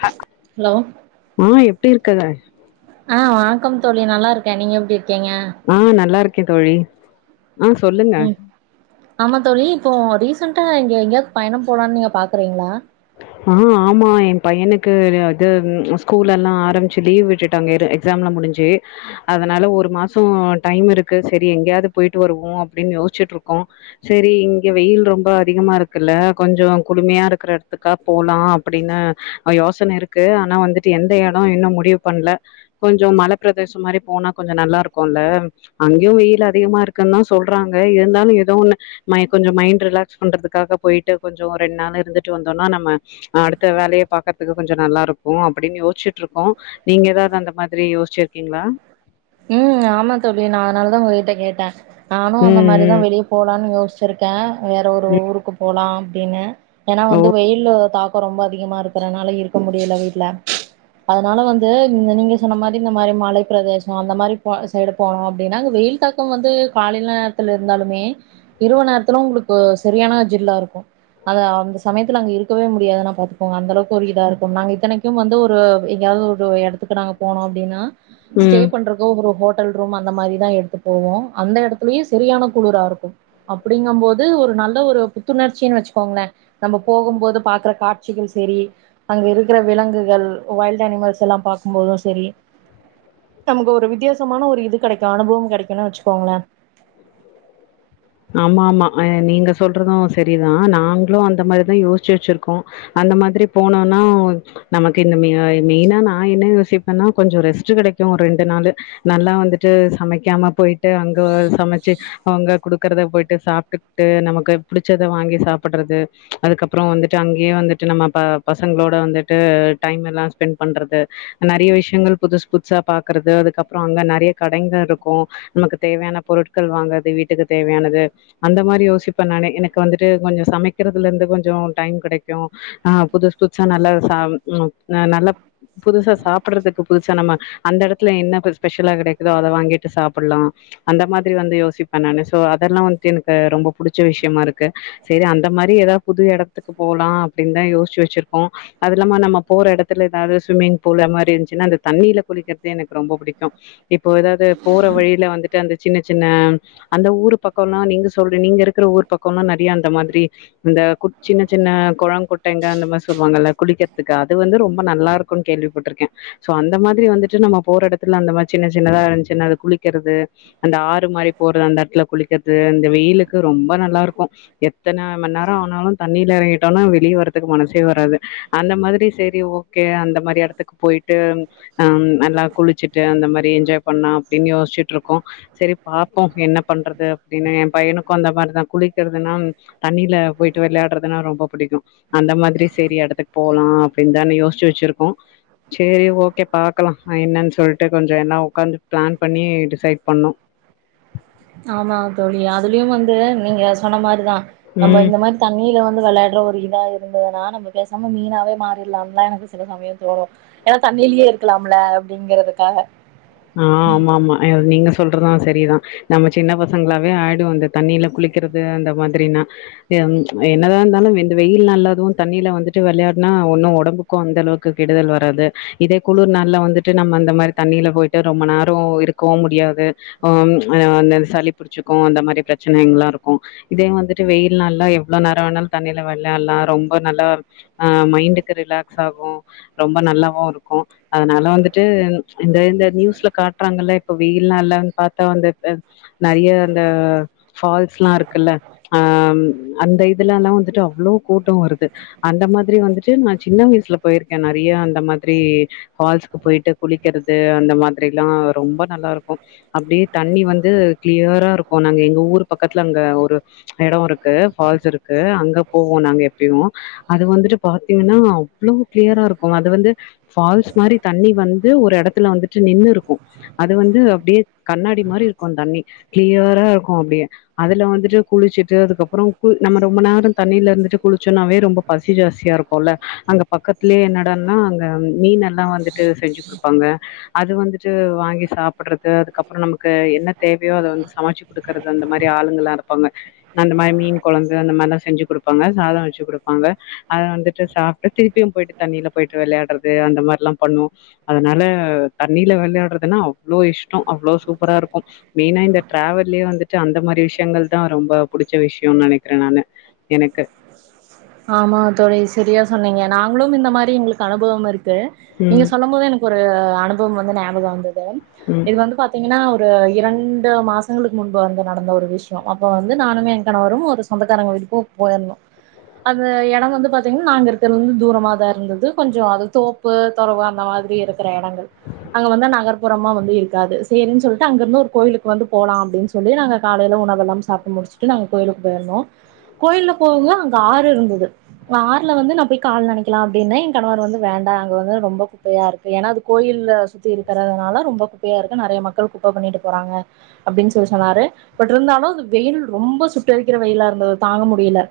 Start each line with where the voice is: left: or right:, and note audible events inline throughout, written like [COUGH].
left: ஹ
right: ஹலோ
left: ஆஹ் எப்டி இருக்க
right: ஆஹ் வணக்கம் தோழி நல்லாருக்கேன் நீங்க எப்டி இரு
left: ஆஹ் நல்லா இருக்கேன் தோழி ஆஹ் சொல்லுங்க
right: ம் ஆமா தோழி இப்போ ரீசண்டா எங்க எங்கயாவது பயணம் போலான்னு நீங்க பாக்றீங்களா
left: ஆஹ் ஆமா என் பையனுக்கு அது ஸ்கூல்லெல்லாம் ஆரம்பிச்சு லீவ் விட்டுட்டாங்க எக்ஸாம்லாம் முடிஞ்சு அதனால ஒரு மாசம் டைம் இருக்கு சரி எங்கேயாவது போயிட்டு வருவோம் அப்படின்னு யோசிச்சுட்டு இருக்கோம் சரி இங்க வெயில் ரொம்ப அதிகமா இருக்குல்ல கொஞ்சம் குழுமையா இருக்கற எடத் க்க போலாம் அப்டின்னு யோசன இருக்கு ஆனா வந்துட்டு எந்த இடம் இன்னும் முடிவு பண்ல கொஞ்சம் மல பிரதேசம் மாரி போனா கொஞ்சம் நல்லா இருக்கும்ல்ல அங்கேயும் வெயில் அதிகமா இருக்குன்னு தான் சொல்றாங்க இருந்தாலும் ஏதோ கொஞ்சம் மைண்ட் ரிலாக்ஸ் பண்றதுக்காக போயிட்டு கொஞ்சம் ரெண்டு நாள் இருந்துட்டு வந்தோம்னா நம்ம அடுத்த வேலய பாக்கறக்கு கொஞ்சம் நல்லா இருக்கும் அப்டின்னு யோசச்சுட்டு இருக்கோம் நீங்க ஏதாவது அந்த மாதரி யோசிச்சிருக்கீங்களா
right: உம் ஆமா தோழி நா அதனால தான் உங்க கிட்ட கேட்டேன் நானும் அந்த
left: ம், ம்,
right: மாதிரிதான் வெளியே போலாம்னு யோசிச் சிருக்கன் வேற ஒரு
left: ம்.
right: ஊருக்கு போலாம் இனு ஏன்னா
left: ஓ!
right: வந்து வெயில் தாக் ரொம்ப அதிகமா இருக்கறனால இருக்க முடியல வீட்ல அதனால வந்து நீங்க சொன்ன மாரி இந்த மாரி மல பிரதேசம் அந்த மாரி சைடு போனோம் அப்டின்னா அங்க வெயில் தாக்கம் வந்து காலைல நேரத்துல இருந்தாலுமே இரவு நேரத்தில உங்களுக்கு சரியான ஜில்லா இருக்கும் அது அந்த சமயத்து அங்க இருக்கவே முடியாது பார்த்துக்கோங்க அந்த அளவுக்கு ஒரு இதா இருக்கும் நாங்கள் இத்தனைக்கும் வந்து ஒரு எங்கயாவது ஒரு எடத்துக்கு நாங்க போனோம் அப்படின்னா
left: உம்
right: ஒரு ஹோட்டல் ரூம் அந்த மாரிதான் எடுத்து போவோம் அந்த இடத்துலயும் சரியான குளுரா இருக்கும் அப்படிங்கும் போது ஒரு நல்ல ஒரு புத்துணர்ச்சி வச்சுக்கோங்களேன் நம்ம போகும் போது பாக்குற காட்சிகள் சரி அங்க இருக்கிற விலங்குகள் வைல்ட் அனிமல்ஸ் எல்லாம் பார்க்கும்போதும் சரி நமக்கு ஒரு வித்தியாசமான ஒரு இது கிடைக்கும் அனுபவம் கிடைக்கும்னு வச்சுக்கோங்களேன்
left: ஆமா ஆமா ஹன் நீங்க சொல்றதும் செரிதான் நாங்களும் அந்த மாதிரிதான் யோசிச்சு வச்சிருக்கோம் அந்த மாதிரி போனோம்னா நமக்கு இந்த மெயினா நான் என்ன யோசிப்பேன்னா கொஞ்சம் ரெஸ்ட் கிடைக்கும் ஒரு ரெண்டு நாள் நல்லா வந்துட்டு சமைக்காம போயிட்டு அங்க சமைச்சு அவங்க குடு க்றத போயிட்டு சாப்டுட்டு நமக்கு பிடிச்சத வாங்கி சாப்படுறது அதுக்கப்புறம் வந்துட்டு அங்கேயே வந்துட்டு நம்ம பசங்களோட வந்துட்டு டைம் எல்லாம் ஸ்பெண்ட் பண்றது நெறைய விஷயங்கள் புதுசு புதுசா பாக்குறது அதுக்கறம் அங்க நெறைய கடைகள் இருக்கும் நமக்கு தேவையான பொருட்கள் வாங்கறது வீட்டுக்கு தேவையானது அந்த மாரி யோசிப்பன் நானு எனக்கு வந்துட்டு கொஞ்சம் சமைக்கிறதுல இருந்து கொஞ்சம் டைம் கிடைக்கும் ஆஹ் புதுசு புதுசா நல்லா நல்லா புதுசா சாப்பிடறதுக்கு புதுசா நம்ம அந்த இடத்துல என்ன ஸ்பெஷலா கிடைக்குதோ அதை வாங்கிட்டு சாப்பிடலாம் அந்த மாதிரி வந்து யோசிப்பேன் நானு ஸோ அதெல்லா வந்ட்டு எனக்கு ரொம்ப புிடிச்ச விஷயமா இருக்கு செரி அந்த மாரி ஏதாவது புது எடத்துக்கு போலாம் அப்டின்னுதான் யோசிச்சு வச்சிருக்கோம் அது இல்லாம நம்ம போற எடத்துல ஏதாவது சுவிம்மிங் பூல் அ மாதிரி இருந்துச்சுன்னா அந்த தண்ணியில குளிக்கறிறது எனக்கு ரொம்ப பிடிக்கும் இப்போ ஏதாவது போற வழியில வந்துட்டு அந்த சின்ன சின்ன அந்த ஊர் பக்க லாம் நீங்க சொல் நீங்க இருக்கிற ஊர் பக்கம்லாம் நெறைய அந்த மாதிரி இந்த சின்ன சின்ன கொளம் குட்டைங்க அந்த மாதிரி சொல்லுவாங்கல்ல குளிக்கிறதுக்கு அது வந்து ரொம்ப நல்லா இருக்கும்னு கேள்விப்பட்டிருக்கேன் ஸோ அந்த மாதிரி வந்துட்டு நம் போற எடத்துல அந்த மாதிரி சின்ன சின்னதா இருந்துச்சின்ன அது குளிக்கிறது அந்த ஆறு மாதிரி போற அந்த வீல குளிக்கிறது இந்த வெயிலுக்கு ரொம்ப நல்லா இருக்கும் எத்தன மணி நேரம் ஆனாலும் தண்ணில எறங்கிட்டோம்னா வெளியே வரதுக்கு மனசே வராது அந்த மாதிரி செரி ஓகே அந்த மாதிரி எடத்துக்கு போயிட்டு அஹ் நல்லா குளிச்சுட்டு அந்த மாதிரி என்ஜாய் பண்ண அப்டின்னு யோசிச்சுட்டு இருக்கோம் சரி பாப்போம் என்ன பண்றது அப்டின்னு என் பையனுக்கும் அந்த மாதிரிதான் குளிக்கிறதுனா தண்ணியில போயிட்டு வெளையாடுறதுனா ரொம்ப பிடிக்கும் அந்த மாதிரி சரி இடத்துக்கு போலாம் அப்படின்னுதான் யோசிச்சு வச்சிருக்கோம் சரி ஓகே பாக்கலாம் என்னன்னு சொல்லட்டு கொஞ்சம் எல்லாம் ஒக்காந்து பிளான் பண்ணி டிசைட் பண்ணும்
right: ஆமா தோழி அதுலயும் வந்து நீங்க சொன்ன மாரி தான் நம்ம
left: ம்.
right: இந்த மாரி தண்ணியல வந்த ந்து வெளையாட்ற ஒரு இதா இருந்ததுன்னா நம்ம பேசாம மீனாவே மாறிலாம் ல சில சமயம் தோணும் ஏன்னா தண்ணிலேயே இருக்கலாம்ல அப்படிங்கறதுக்காக
left: ஆஹ் ஆம்மாம்மா நீங்க சொல்றதும் செரிதான் நம்ம சின்ன பசங்களாவே ஆயிடுவோம் அந்த தண்ணில குளிக்கிறது அந்த மாதிரினா ஹம் என்னதா இருந்தாலும் இந்த வெயில் அதும் தண்ணில வந்துட்டு வெளையாடுனா ஒன்னும் ஒடம்புக்கும் அந்த அளவுக்கு கெடுதல் வராது இதே குளிர் நாள் வந்துட்டு நம்ம அந்த மாரி தண்ணில போயிட் ரொம்ப நேரம் இருக்கவும் முடியாது ஹம் அ சளி புச்சிக்கும் அந்த மாதிரி பிரச்சனைகள்ல்லாம் இருக்கும் இதே வந்துட்டு வெயில் நாள்ல எல்லாம் எவ்வளவு நேரம் வேணாலும் தண்ணில வெளையால்லாம் ரொம்ப நல்லா ஹ மைண்டுக்கு ரிலாக்ஸ் ஆகும் ரொம்ப நல்லாவும் இருக்கும் அதனால வந்துட்டு இது இந்த நியூஸ்ல காட்றாங்கல இப்ப வெயில் நாள்லன்னு பார்த்தா அந் நிறைய அந்த ஃபால்ஸ் எல்லாம் இருக்குல்ல ஆஹ் அந்த இதுல எல்லாம் வந்துட்டு அவ்வளவு கூட்டம் வருது அந்த மாதிரி வந்துட்டு நான் சின்ன வயசுல போயிருக்கேன் நெறைய அந்த மாதிரி ஃபால்ஸ்க்கு போயிட்டு குளிக்கறது அந்த மாதிரி மாில்லாம் ரொம்ப நல்லாருக்கும் அப்படியே தண்ணி வந்து க்ளியரா இருக்கும் நாங்க எங்க ஊர் பக்கத்துல அங்க ஒரு எடம் இருக்கு ஃபால்ஸ் இருக்கு அங்க போவோம் நாங்க எப்பயும் அது வந்துட்டு பா்த்தீங்கன்னா அவ்வளோ க்ளியரா இருக்கும் அது வந்து ஃபால்ஸ் மாரி தண்ணி வந்து ஒரு இடத்துல வந்து நின்னு இருக்கும் அது வந்து அப்படியே கண்ணாடி மாரி இருக்கும் தண்ணி க்ளியரா இருக்கும் அப்படியே அதுல வந்துட்டு குளிச்சுட்டு அதுக்கப்புறம் கு நம்ம ரொம்ப நேரம் தண்ணில இருந்துட்டு குளிச்சோம்னாவே ரொம்ப பசி ஜாஸ்தியா இருக்கும்ல்ல அங்க பக்கத்துலயே என்னடான்னா அங்க மீன் எல்லாம் வந்துட்டு செஞ்சு கொடுப்பாங்க அது வந்துட்டு வாங்கி சாப்புட்றது அதுக்கப்புறம் நமக்கு என்ன தேவையோ அதை வந்து சமைச்சு கொடுக்கறது அந்த மாதிரி ஆளுங்க எல்லாம் இருப்பாங்க அந்த மாதிரி மீன் கொழம்பு அந்த மாதிரிலாம் செஞ்சு கொடுப்பாங்க சாதம் வச்சு கொடுப்பாங்க அத வந்துட்டு சாப்டுட்டு திருப்பியும் போயிட்டு தண்ணியில போயிட்டு விளையாடுறது அந்த மாதிரிலாம் பண்ணுவோம் அதனால தண்ணியில வெளையாடுறதுன்னா அவ்ளோ இஷ்டோ அவ்ளோ சூப்பராயிருக்கோ மெயினா இந்த ட்ராவல்லயே வந்துட்டு அந்த மாதிரி விஷியங்கள்தா ரொம்ப புடிச்ச விஷியோன்னு நெனைக்கிறேன் நானு எனக்கு
right: ஆமா தோழி செரியா சொன்னீங்க நாங்களோம் இந்த மாதிரி எங்களுக்கு அனுபவோம் இருக்கு நீங்க
left: ம்
right: சொல்லும்போதே எனக்கு ஒரு அனுபவோம் வந்து நியாபகோ வந்துது து
left: ம்
right: இது வந்து பாத்தீங்கன்னா ஒரு இரண்டு மாசங்களுக்கு முன்பு வந்து நடந்த ஒரு [UNINTELLIGIBLE] அப்ப வந்து நானுமே கணவரோம் ஒரு சொந்தக்காரங்க வீட்டுக்கு போயி இருந்தோ அந்த எடோ வந்து பாத்தீங்கன்னா நாங்க இருக்குறதுலயிருந்து தூரமாதா இருந்துது கொஞ்சோ அது தோப்பு தொறவு அந்த மாதிரியிருக்குற எடங்கள் அங்க வந்து நகர்புறமா வந்துயிருக்காது சேரின்னு சொல்லிட்டு அங்கயிருந்து ஒரு கோயிலுக்கு வந்து போலா அப்டின்னு சொல்லி நாங்க காலையில உணவெல்லாம் சாப்பிட்டு முடிச்சுட்டு நாங்க கோயிலுக்கு போயிருந்தோ கோயிலுக்கு போகுமோது ஆறுயிருந்துது ஆறுல வந்து நா போய் கால் நெனைக்கலா அப்டின்னே என் கணவர் வந்து வேண்டா அங்க வந்து ரொம்ப குப்பையாயிருக்கு ஏன்னா அது கோயில சுத்தி இருக்குறதுனால ரொம்ப குப்பையாயிருக்கு நெறைய மக்கள் குப்ப பண்ணிட்டு போறாங்க அப்டின்னு சொல்லி சொன்னாரு பட் இருந்தாலோ வெயில் ரொம்ப சுட்டெரிக்குற வெயிலாயிருந்தது தாங்க முடியல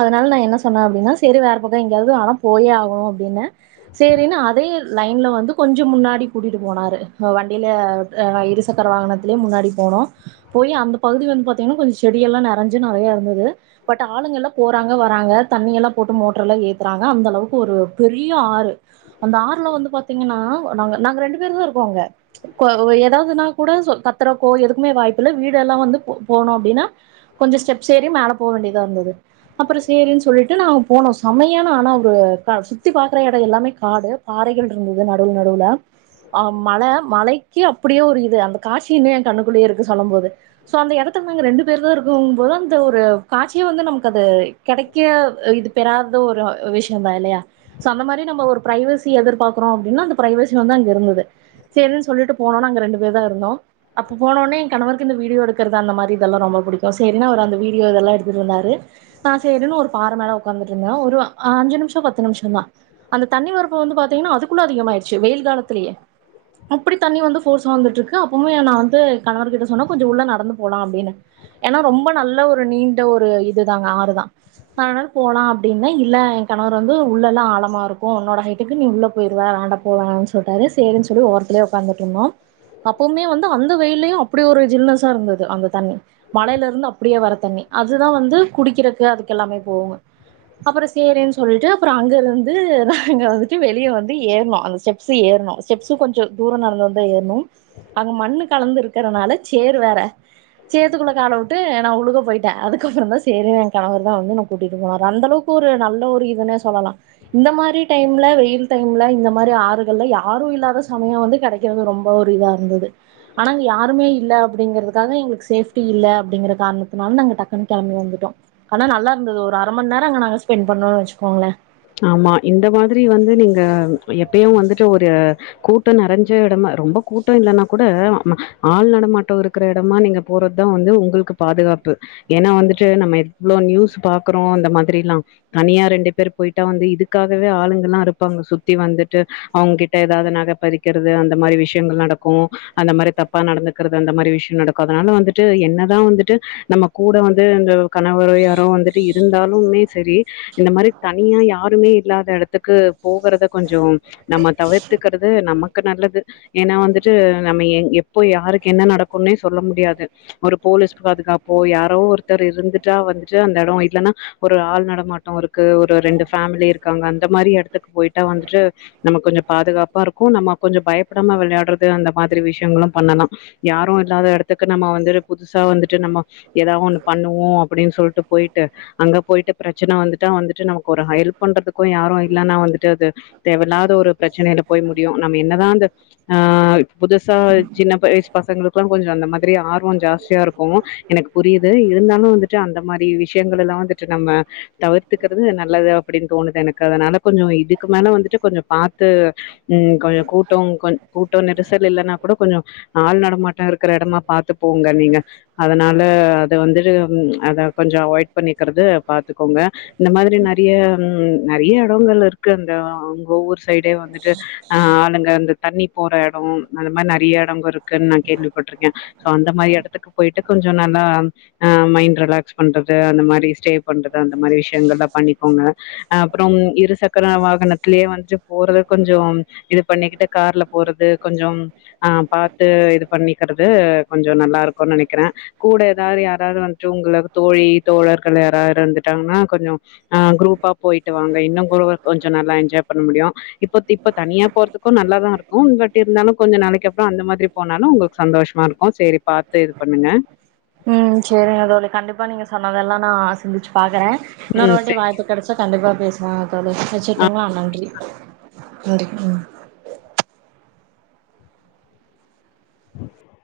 right: அதனால நா என்ன சொன்னே அப்டின்னா சேரி வேற பக்கோ எங்கயாவது ஆனா போயே ஆகணோன்னு அப்டின்னே சேரின்னு அதே லையின்ல வந்து கொஞ்சோ முன்னாடி கூட்டிட்டு போனாரு வண்டியில இருசக்கர வாகனத்துலயே முன்னாடி போனோ போயி அந்த பகுதி வந்து பாத்தீங்கன்னா கொஞ்சோ செடியெல்லா நெறஞ்சு நெறையாயிருந்தது பட் ஆளுங்கள்லா போறாங்க வராங்க தண்ணியெல்லா போட்டு மோட்டருலா ஏத்துறாங்க அந்தளவுக்கு ஒரு பெரிய ஆறு அந்த ஆறுல வந்து பார்த்தீங்கன்னா நாங்க நாங்க ரெண்டு பேருதாயிருக்கோ அங்க ஏதாவதுனா கூட கத்தரதுக்கோ எதுக்குமே வாய்பில்ல வீடெல்லா வந்து போனோ அப்டின்னா கொஞ்சோ ஸ்டெப்ஸ் ஏறி மேல போக வேண்டியதாயிருந்துது அப்புறோ சேரின்னு சொல்லிட்டு நாங்க போனோ செமையான ஆனா ஒரு சுத்தி பாக்குற எடோ எல்லாமே காடு பாறைகள்யிருந்துது நடுவுல நடுவுல அஹ் மல மலைக்கு அப்டியே ஒரு இது அந்த காட்சியின்னோ என் கண்ணுக்குள்ளயேயிருக்கு சொல்லும்போது சோ அந்த எடத்துல நாங்க ரெண்டு பேருதா இருக்கோம்போது அந்த ஒரு காட்சியே வந்து நமக்கு அது கெடைக்க இது பெறாத ஒரு விஷியோதா இல்லையா சோ அந்த மாதிரி நம்ம ஒரு ப்ரைவசி எதிர்பார்க்குறோ அப்டின்னா அந்த ப்ரைவசி வந்து அங்க இருந்துது செரின்னு சொல்லிட்டு போனோ நாங்க ரெண்டு பேருதா இருந்தோ அப்ப போனோன்னே என் கணவர் இந்த வீடியோ எடுக்குறது அந்த மாதிரி இதெல்லா ரொம்ப புடிக்கோ சேரின்னு அவரு அந்த வீடியோ இதெல்லா எடுத்துட்டுயிருந்தாரு நா சேரின்னு ஒரு பாற மேல ஒக்காந்துட்டுயிருந்தே ஒரு அஞ்சு நிமிசோ பத்து நிமிசோதா அந்த தண்ணி வரப்ப வந்து பாத்தீங்கன்னா அதுக்கு குள்ள அதிகமாயிடுச்சு வெயில் காலத்துலயே அப்டி தண்ணி வந்து போர்ஸா வந்துட்டுருக்கு அப்பமே நா வந்து கணவர் கிட்ட சொன்னே கொஞ்சோ உள்ள நடந்து போலா அப்டின்னு ஏன்னா ரொம்ப நல்ல ஒரு நீண்ட ஒரு இது தா அங்க ஆறுதா அதனால போலா அப்டின்னே இல்ல என் கணவர் வந்து உள்ளல்லா ஆழமாயிருக்ககோ உன்னோட ஹைட்டுக்கு நீ உள்ள போயிருவ வேண்டா போவேனா சொல்டாரு சேரின்னு சொல்லிட்டு ஓரத்துலயே ஒக்காந்துட்டுயிருந்தோ அப்பவுமே வந்து அந்த வெயில்லயோ அப்டி ஒரு ஜில்னஸாயிருந்துது அந்த தண்ணி மலையிலயிருந்து அப்டியே வர தண்ணி அதுதா வந்து குடிக்குறக்கு அதுக்கு எல்லாமே போவோ அப்புறோ சேரின்னு சொல்லிட்டு அப்புறோ அங்கயிருந்து நாங்க வந்துட்டு வெளிய வந்துட்டு ஏறுனோ அந்த ஸ்டெப்ஸ் ஏறனோ ஸ்டெப்ஸ் கொஞ்சோ தூரோ நடந்து வந்துதா ஏறனோ அங்க மண்ணு கலந்து இரு க்குறனால சேர் வேற சேர்த்துக்குள்ள கால விட்டு நா உலுக போயிட்டே அதுக்கப்புறோ தா சேரி என் கணவர்தா வந்து என்ன கூட்டிட்டு போனாரு அந்தளவுக்கு ஒரு நல்ல ஒரு இதுனே சொல்லலா இந்த மாதிரி டைம் டைம்ல வெயில் டைம்ல இந்த மாரி ஆறுகள்ல யாரோ இல்லாத சமயோ வந்து கெடைக்குறது ரொம்ப ஒரு இதாயிருந்துது ஆனா அங்க யாருமே இல்ல அப்டிங்குறதுக்காக எங்களுக்கு சேப்டி இல்ல அப்டிங்குற காரணத்துனால நாங்க டக்குன்னு கெளம்பி வந்து ட்டோ ஆனா நல்லாயிருந்துது ஒரு அர மண் நேரோ அங்க நாங்க ஸ்பெண்ட் பண்ணோம்னு வெச்சு
left: ஆமா இந்த மாதிரி வந்து நீங்க எப்பயோ வந்துட்டு ஒரு கூட்டோ நெறஞ்ச எடமா ரொம்ப கூட்டோ இல்லைன்னா கூட ஆள் நடமாட்டோ இருக்குற எடமா நீங்க போறதுதா வந்து உங்களுக்கு பாதுகாப்பு ஏன்னா வந்துட்டு நம்ம எவ்ளோ நியூஸ் பாக்குறோ அந்த மாதிரில்லா தனியா ரெண்டு பேர் போயிட்டா வந்து இதுக்காகவே ஆளுங்கல்லா இருப்பாங்க சுத்தி வந்துட்டு அவங்ககிட்ட எதாவது நக பறிக்குறது அந்த மாதிரி விஷியங்கள் நடக்கோ அந்த மாதிரி தப்பா நடந்துக்குறது அந்த மாதிரி விஷியோ நடக்கோ அதனால வந்துட்டு என்னதா வந்துட்டு நம்ம கூட வந்து இந்த கணவர யாரோ வந்துட்டு இருந்தாலுமே சரி இந்த மாரி தனியா யாருமே இல்லாத இடத்துக்கு போகறத கொஞ்சோம் நம்ம தவிர்த்துக்கறது நமக்கு க்கு நல்லது ஏன்னா வந்துட்டு நம்ம எப்போ யாருக்கு என்ன நடக்கும்னே சொல்ல முடியாது ஒரு போலீஸ்கு பாதுகாப்போ யாரோ ஒருத்தர் இருந்துட்டா வந்துட்டு அந்த இடம் இல்லன்னா ஒரு ஆள் நடமாட்டம் இருக்கு ஒரு ரெண்டு பேமிலி இருக்காங்க அந்த மாரி இடத்துக்கு போயிட்டா வந்துட்டு நம்ம கொஞ்சம் பாதுகாப்பா இருக்கும் நம்ம கொஞ்சம் பயப்படாம விளையாடுறது அந்த மாதிரி விஷயங்களும் பண்ணலாம் யாரும் இல்லாத இடத்துக்கு நம்ம வந்துட்டு புதுசா வந்துட்டு நம்ம ஏத ஒன்னு பண்ணுவோம் அப்படின்னு சொல்லிட்டு போயிட்டு அங்க போயிட்டு பிரச்சனை வந்து வந்துட்டு நமக்கு ஒரு ஹெல்ப் பண்றதுக்கும் யாரும் இல்லைன்னா வந்துட்டு அது தேவ இல்லாத ஒரு பிரச்சனையில போய் முடியும் நம்ம என்னதான் அந்த ஆஹ புதுசா சின்ன வயிசு பசங்களுக்குெல்லாம் கொஞ்சம் அந்த மாதிரி ஆர்வம் ஜாஸ்தியா இருக்கும் எனக்கு புரியுது இருந்தாலும் வந்துட்டு அந்த மாரி விஷயங்கள் எல்லாம் வந்துட்டு நம்ம தவிர் கத்துக்கிறது நல்லது அப்டின்னு தோணுது எனக்கு அதனால கொஞ்சம் இதுக்கு மேல வந்துட்டு கொஞ்சம் பாத்து உம் கொஞ்சம் கூட்டம் கொஞ கூட்டம் நெரிசல் இல்லன்னா கூட கொஞ்சம் ஆள் நடமாட்டம் இருக்கிற இடமா பாத்து போங்க நீங்க அதனால அத வந்துட்டு அத கொஞ்சம் அவாய்ட் பண்ணிக்கறது பாத்துக்கோங்க இந்த மாரி நெறைய நெறைய இடங்கள் இருக்கு அந்த அங்க ஊரு சைடே வந்துட்டு அஹ ஆளுங்க அந்த தண்ணி போற இடம் அந்த மாரி நறைய இடங்கள் இருக்குன்னு நான் கேள்விப்பட்டிருக்கேன் சோ அந்த மாரி இடத்துக்கு போயிட்டு கொஞ்சம் நல்லா மைண்டு ரிலாக்ஸ் பண்றது அந்த மாரி ஸ்டே பண்றது அந்த மாரி விஷய [UNINTELLIGIBLE] பண்ணிக்கோங்க அப்புறம் இருசக்கர வாகனத்திலயே வந்துட்டு போறது கொஞ்சம் இது பண்ணிக்கிட்டு கார்ல போறது கொஞ்சம் ஹாம் பாத்து இது பண்ணிக்கிறது கொஞ்சம் நல்லா இருக்கும் நினைக்கிறேன் கூட ஏதாவது யாராவது வந்துட்டு உங்களுக்கு தோழி தோழர்கள் யாராவது இருந்துட்டாங்கன்னா கொஞ்சம் ஆஹ குரூப்பா போயிட்டு வாங்க இன்னும் கு கொஞ்சம் நல்லா என்ஜாய் பண்ண முடியும் இப்ப இப்ப தனியா போறதுக்கும் நல்லாதான் இருக்கும் பட் இருந்தாலும் கொஞ்சம் நாளைக்கு அப்புறம் அந்த மாதிரி போனாலும் உங்களுக்கு சந்தோஷ்மா இருக்கும் சரி பார்த்து இது பண்ணுங்க
right: அதெல்லாம் நான் சிந்துச்சு பாக்குறேன் இன்னோர்
left: ம்
right: வாட்டி
left: சேரி
right: வாய்ப்பு கிடைச்சா கண்டிப்பா பேசுவாங்க தோழர்
left: ஆ
right: வச்சுட்டுங்களா நன்றி நன்றி உம்
left: ஹ [INAUDIBLE]